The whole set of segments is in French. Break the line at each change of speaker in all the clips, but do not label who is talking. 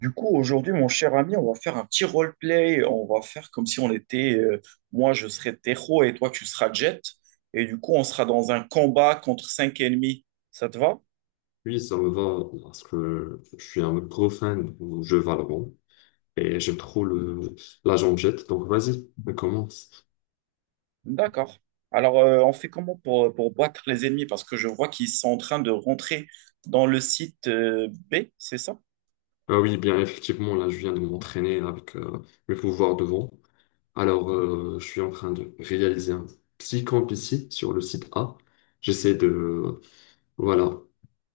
Du coup, aujourd'hui, mon cher ami, on va faire un petit roleplay. On va faire comme si on était, moi, je serais Tejo et toi, tu seras Jet. Et du coup, on sera dans un combat contre cinq ennemis. Ça te va?
Oui, ça me va parce que je suis un gros fan du jeu Valorant et j'aime trop la jette. Donc vas-y, on commence.
D'accord. Alors, on fait comment pour battre les ennemis? Parce que je vois qu'ils sont en train de rentrer dans le site, B, c'est ça?
Ah oui, bien effectivement, là je viens de m'entraîner avec mes pouvoirs de vent. Alors, je suis en train de réaliser un petit camp ici sur le site A. J'essaie de, voilà,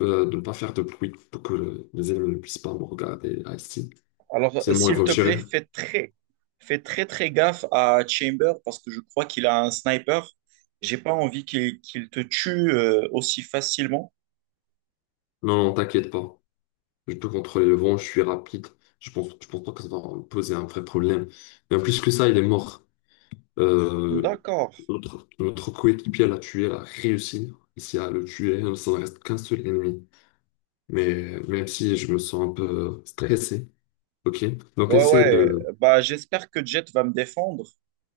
de ne pas faire de bruit pour que les ennemis ne puissent pas me regarder ah, ici.
Alors,
C'est
euh,
bon, il
s'il
faut
te
tirer.
plaît, fais très, très gaffe à Chamber parce que je crois qu'il a un sniper. J'ai pas envie qu'il te tue aussi facilement.
Non, non, t'inquiète pas. Je peux contrôler le vent, je suis rapide. Je pense pas que ça va poser un vrai problème. Mais en plus que ça, il est mort. Euh,
D'accord.
notre coéquipier l'a tué, l'a réussi ici à le tuer. Ça ne reste qu'un seul ennemi. Mais même si je me sens un peu stressé, ok? Donc
Ouais,
essaie
ouais.
de...
Bah, j'espère que Jet va me défendre.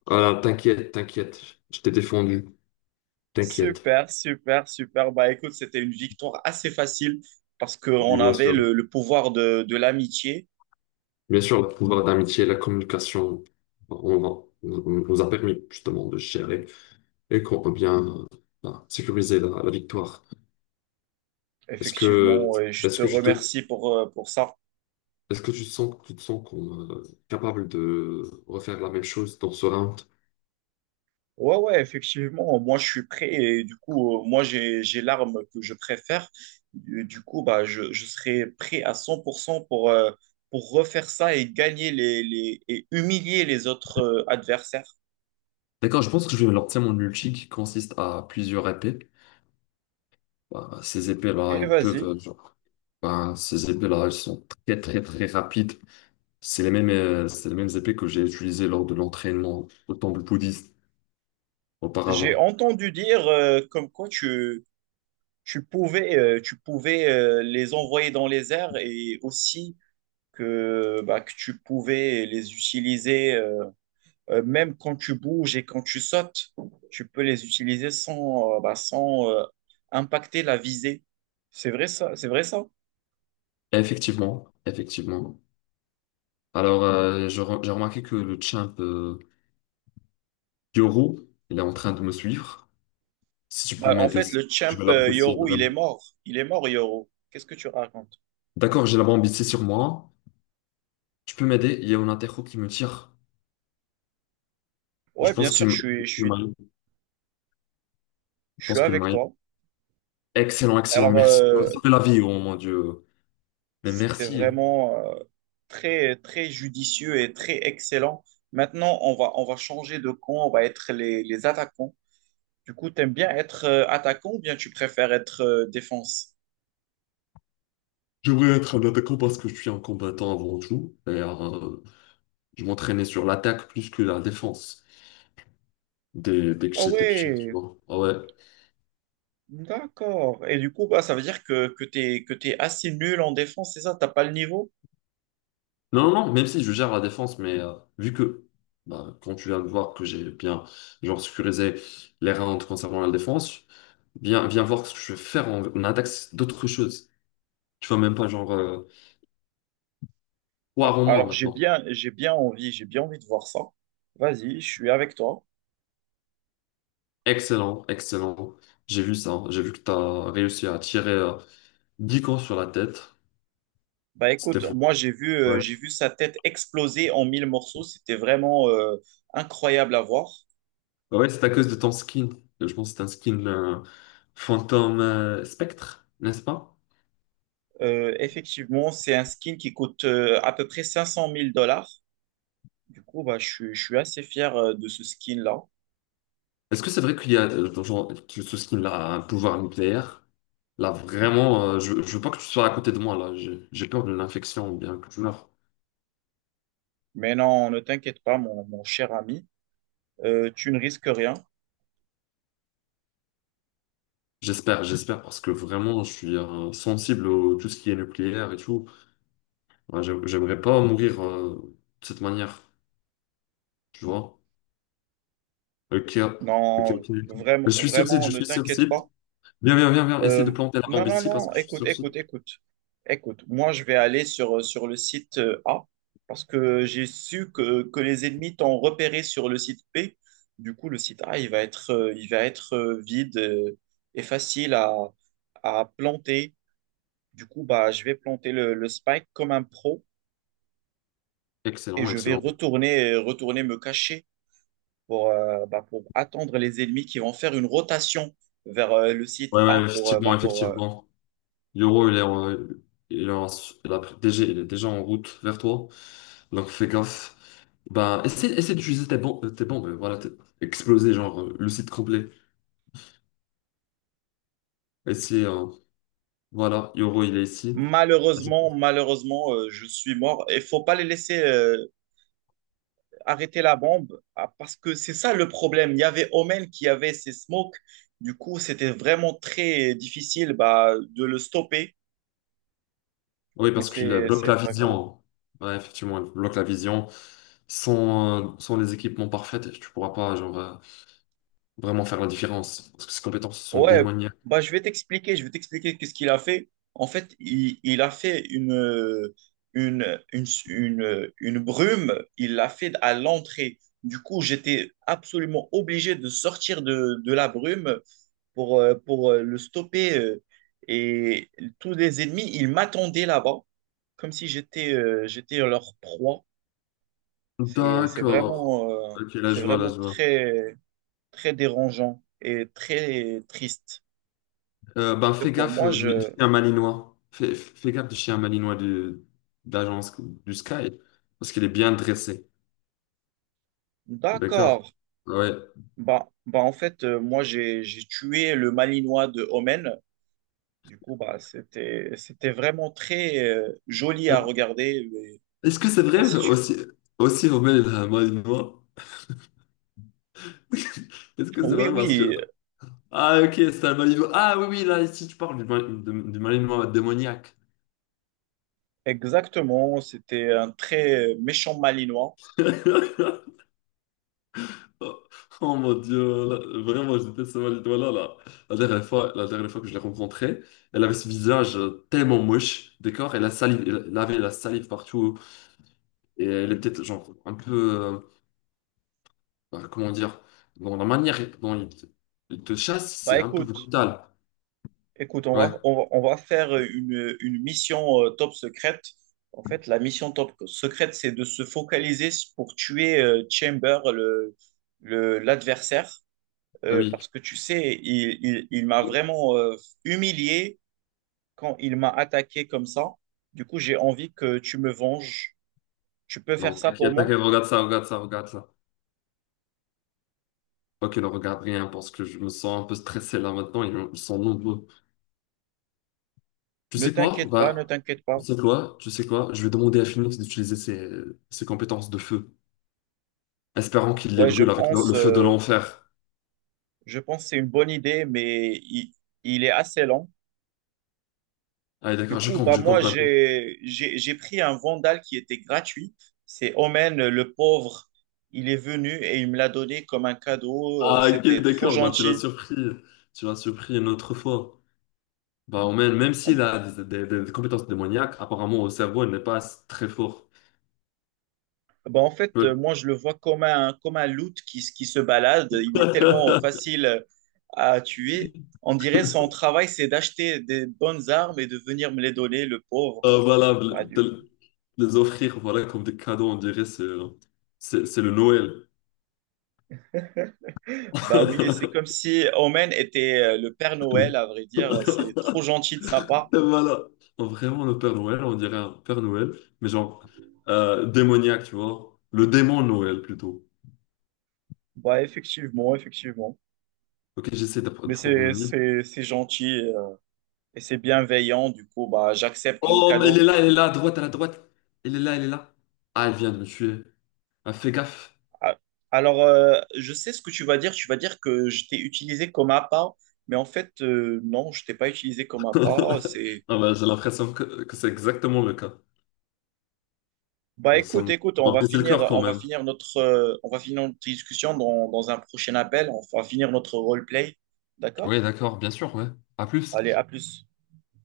Voilà, t'inquiète, t'inquiète. Je t'ai défendu. T'inquiète.
Super, super, super. Bah, écoute, c'était une victoire assez facile parce
Oui,
qu'on
bien
avait
sûr.
le pouvoir de l'amitié.
Bien sûr, le pouvoir d'amitié, la communication, on, va- on nous a permis justement de gérer. Et qu'on peut bien sécuriser la victoire. Est-ce que,
Effectivement, et je
est-ce
te
que tu te,
remercie pour ça.
Est-ce que tu sens, tu te sens qu'on capable de refaire la même chose dans ce round?
Ouais, ouais, effectivement, moi je suis prêt et du coup, moi j'ai l'arme que je préfère. Du coup, bah, je serai prêt à cent pour cent pour refaire ça et gagner et humilier les autres adversaires.
D'accord, je pense que je vais lancer mon ulti qui consiste à plusieurs épées. Ces épées-là,
Et
ils peuvent,
vas-y.
genre, elles sont très, très, très rapides. C'est les mêmes épées que j'ai utilisées lors de l'entraînement au temple bouddhiste
J'ai
auparavant.
entendu dire comme quoi tu pouvais les envoyer dans les airs et aussi que tu pouvais les utiliser. Même quand tu bouges et quand tu sautes, tu peux les utiliser sans impacter la visée. C'est vrai ça, c'est vrai ça.
Effectivement, effectivement. Alors, j'ai remarqué que le champ Yoro, il est en train de me suivre. Si tu peux
Bah, en
m'aider,
fait, le champ
je vais l'apprécier
Yoru, il
vraiment.
est mort. Il est mort, Yoru. Qu'est-ce que tu racontes?
D'accord, j'ai la bombe ici sur moi. Tu peux m'aider? Il y a un interro qui me tire. Je
Ouais, bien
pense
sûr,
qu'il
je
me
suis, je
il
suis,
m'a eu. Je
je suis
pense que le
avec
m'a
toi.
Excellent, excellent,
Alors,
merci. Tu m'as
euh,
sauvé la vie, oh mon Dieu. Mais
c'était
merci.
vraiment très, très judicieux et très excellent. Maintenant, on va changer de camp, on va être les attaquants. Du coup, t'aimes bien être attaquant ou bien tu préfères être défense?
J'aimerais être un attaquant parce que je suis un combattant avant tout. Et je m'entraînais sur l'attaque plus que la défense dès que
Ah
j'étais petit, tu
ouais,
vois. Ah ouais.
d'accord. Et du coup, bah, ça veut dire que t'es assez nul en défense, c'est ça? T'as pas le niveau?
Non, non, non, même si je gère la défense, mais vu que bah, quand tu viens de voir que j'ai bien genre sécurisé les rounds concernant la défense, viens, viens voir ce que je vais faire en, en attaque, c'est d'autres choses. Tu vois, même pas genre
Ah,
Poire en moins
Alors, j'ai
maintenant.
bien, j'ai bien envie, j'ai bien envie de voir ça. Vas-y, je suis avec toi.
Excellent, excellent. J'ai vu ça, hein. J'ai vu que tu as réussi à tirer 10 cons sur la tête.
Bah,
C'était
écoute,
fou.
moi, j'ai vu,
Ouais,
euh, j'ai vu sa tête exploser en mille morceaux. C'était vraiment incroyable à voir.
ouais c'est à cause de ton skin. Je pense que c'est un skin fantôme spectre, n'est-ce pas?
Effectivement, c'est un skin qui coûte à peu près cinq cent mille dollars. Du coup, bah, je suis assez fier de ce skin-là.
Est-ce que c'est vrai qu'il y a genre, que ce skin là a un pouvoir nucléaire? Là vraiment, je veux pas que tu sois à côté de moi là. J'ai peur d'une infection ou bien que tu meurs.
Mais non, ne t'inquiète pas, mon cher ami. Tu ne risques rien.
J'espère, j'espère parce que vraiment je suis sensible à tout ce qui est nucléaire et tout. Ouais, j'aimerais pas mourir de cette manière, tu vois? Ok, ok,
Non,
ok. Je
vraiment,
suis sur site,
vraiment,
je
ne
suis sur
t'inquiète
site.
pas.
Viens, viens, viens, viens. Essaye
Euh,
de planter la
non,
bombe
non,
ici
non,
parce que
non,
je suis
écoute,
sur site.
écoute, écoute. Écoute, moi, je vais aller sur le site A parce que j'ai su que les ennemis t'ont repéré sur le site B. Du coup, le site A, il va être vide et facile à planter. Du coup, bah, je vais planter le spike comme un pro et
Excellent,
je vais
excellent.
retourner me cacher. Pour attendre les ennemis qui vont faire une rotation vers le site
Ouais,
A.
ouais,
pour,
effectivement,
bah, pour
effectivement. Yoro, il est, en- il est en- il a- déjà, il est déjà en route vers toi. Donc fais gaffe. Ben, essaie d'utiliser tes bombes, voilà, exploser le site complet. Essaie, euh, voilà, Yoro, il est ici.
malheureusement, Malheureusement, je suis mort. Il faut pas les laisser arrêter la bombe parce que c'est ça le problème. Il y avait Omen qui avait ses smokes. Du coup, c'était vraiment très difficile de le stopper,
Oui,
mais
parce qu'il
c'est,
bloque la
c'est pas grave.
vision. Ouais, effectivement, il bloque la vision. Sans les équipements parfaits, tu pourras pas vraiment faire la différence. Parce que ses compétences sont
Ouais,
démoniaques.
bah, je vais t'expliquer qu'est-ce qu'il a fait. En fait, il a fait une brume, il l'a fait à l'entrée. Du coup, j'étais absolument obligé de sortir de la brume pour le stopper. Et tous les ennemis, ils m'attendaient là-bas, comme si j'étais leur proie. C'est, c'est
D'accord.
vraiment, euh,
Ok, là
c'est
je vois, là
vraiment
je vois.
très, très dérangeant et très triste.
Ben,
Et
fais
pour
gaffe
moi,
du
je...
chien malinois. Fais gaffe du chien malinois de d'agence du Sky, parce qu'il est bien dressé. D'accord?
D'accord.
Ah ouais.
Bah, en fait, moi, j'ai tué le Malinois de Omen. Du coup, bah, c'était vraiment très joli à regarder, mais
Est-ce que c'est
Je sais pas
vrai
si tu...
aussi, Aussi Romain est un malinois? Est-ce que c'est
Oui,
vrai parce que...
oui,
Ah ok, c'est un malinois. Ah oui, oui, là, ici tu parles du malinois démoniaque.
exactement. C'était un très méchant Malinois.
Oh oh mon Dieu, là, vraiment, j'étais ce cette étoile-là, là. La dernière fois que je l'ai rencontrée, elle avait ce visage tellement moche, d'accord? Elle avait la salive partout, et elle est peut-être, genre, un peu, euh, comment dire, dans la manière dont il te chasse, c'est
Bah,
un peu
écoute,
brutal.
écoute, on va,
Ouais,
on va, on va faire une mission top secrète. En fait, la mission top secrète, c'est de se focaliser pour tuer Chamber, l'adversaire.
ah oui.
Parce que tu sais, il m'a vraiment humilié quand il m'a attaqué comme ça. Du coup, j'ai envie que tu me venges. Tu peux faire
Non,
ça pour
t'inquiète,
moi?
t'inquiète, regarde ça, regarde ça, regarde ça. Ok, ne regarde rien, parce que je me sens un peu stressé là maintenant, ils sont nombreux. Tu
Ne
sais quoi?
t'inquiète pas, ne t'inquiète pas.
Tu sais quoi? Je vais demander à Phoenix d'utiliser ses, ses compétences de feu, espérant qu'il les
Ouais, je
brûle avec
pense,
le feu de
euh,
l'enfer.
je pense que c'est une bonne idée, mais il est assez lent.
Allez,
Du
d'accord,
coup, bah
je
moi,
compte maintenant.
j'ai pris un vandal qui était gratuit. C'est Omen, le pauvre. Il est venu et il me l'a donné comme un cadeau.
Ah, ok,
C'était trop
d'accord, bah, tu l'as
gentil.
surpris. Tu l'as surpris une autre fois. Bah, on Même, même s'il a des compétences démoniaques, apparemment, au cerveau, il n'est pas très fort.
Ben, en fait,
Peut-
moi, je le vois comme un, loot qui se balade. Il est tellement facile à tuer. On dirait son travail, c'est d'acheter des bonnes armes et de venir me les donner, le pauvre.
Voilà,
Bah, du coup,
de les offrir voilà, comme des cadeaux, on dirait, c'est le Noël.
bah oui, c'est comme si Omen était le Père Noël, à vrai dire. C'est trop gentil de sa part.
Et voilà. Oh, vraiment, le Père Noël, on dirait un Père Noël, mais démoniaque, tu vois. Le démon Noël, plutôt.
Bah, effectivement, effectivement.
Ok, j'essaie de
Mais
prendre
c'est,
mon livre.
c'est, c'est gentil et c'est bienveillant. Du coup, bah, j'accepte le
Oh, mais
cadeau.
elle est là, à droite, à la droite. Elle est là, elle est là. Ah, elle vient de me tuer. Ah, fais gaffe.
Ah, alors, je sais ce que tu vas dire. Tu vas dire que je t'ai utilisé comme appât, mais en fait, non, je t'ai pas utilisé comme appât.
Ah, bah, j'ai l'impression que c'est exactement le cas.
Bah, écoute, écoute,
Ça
on
m'a
va
brisé le
finir,
cœur quand
on va
même.
finir notre discussion dans un prochain appel. On va finir notre roleplay, d'accord?
Oui, d'accord, bien sûr, ouais. À plus.
Allez, à plus.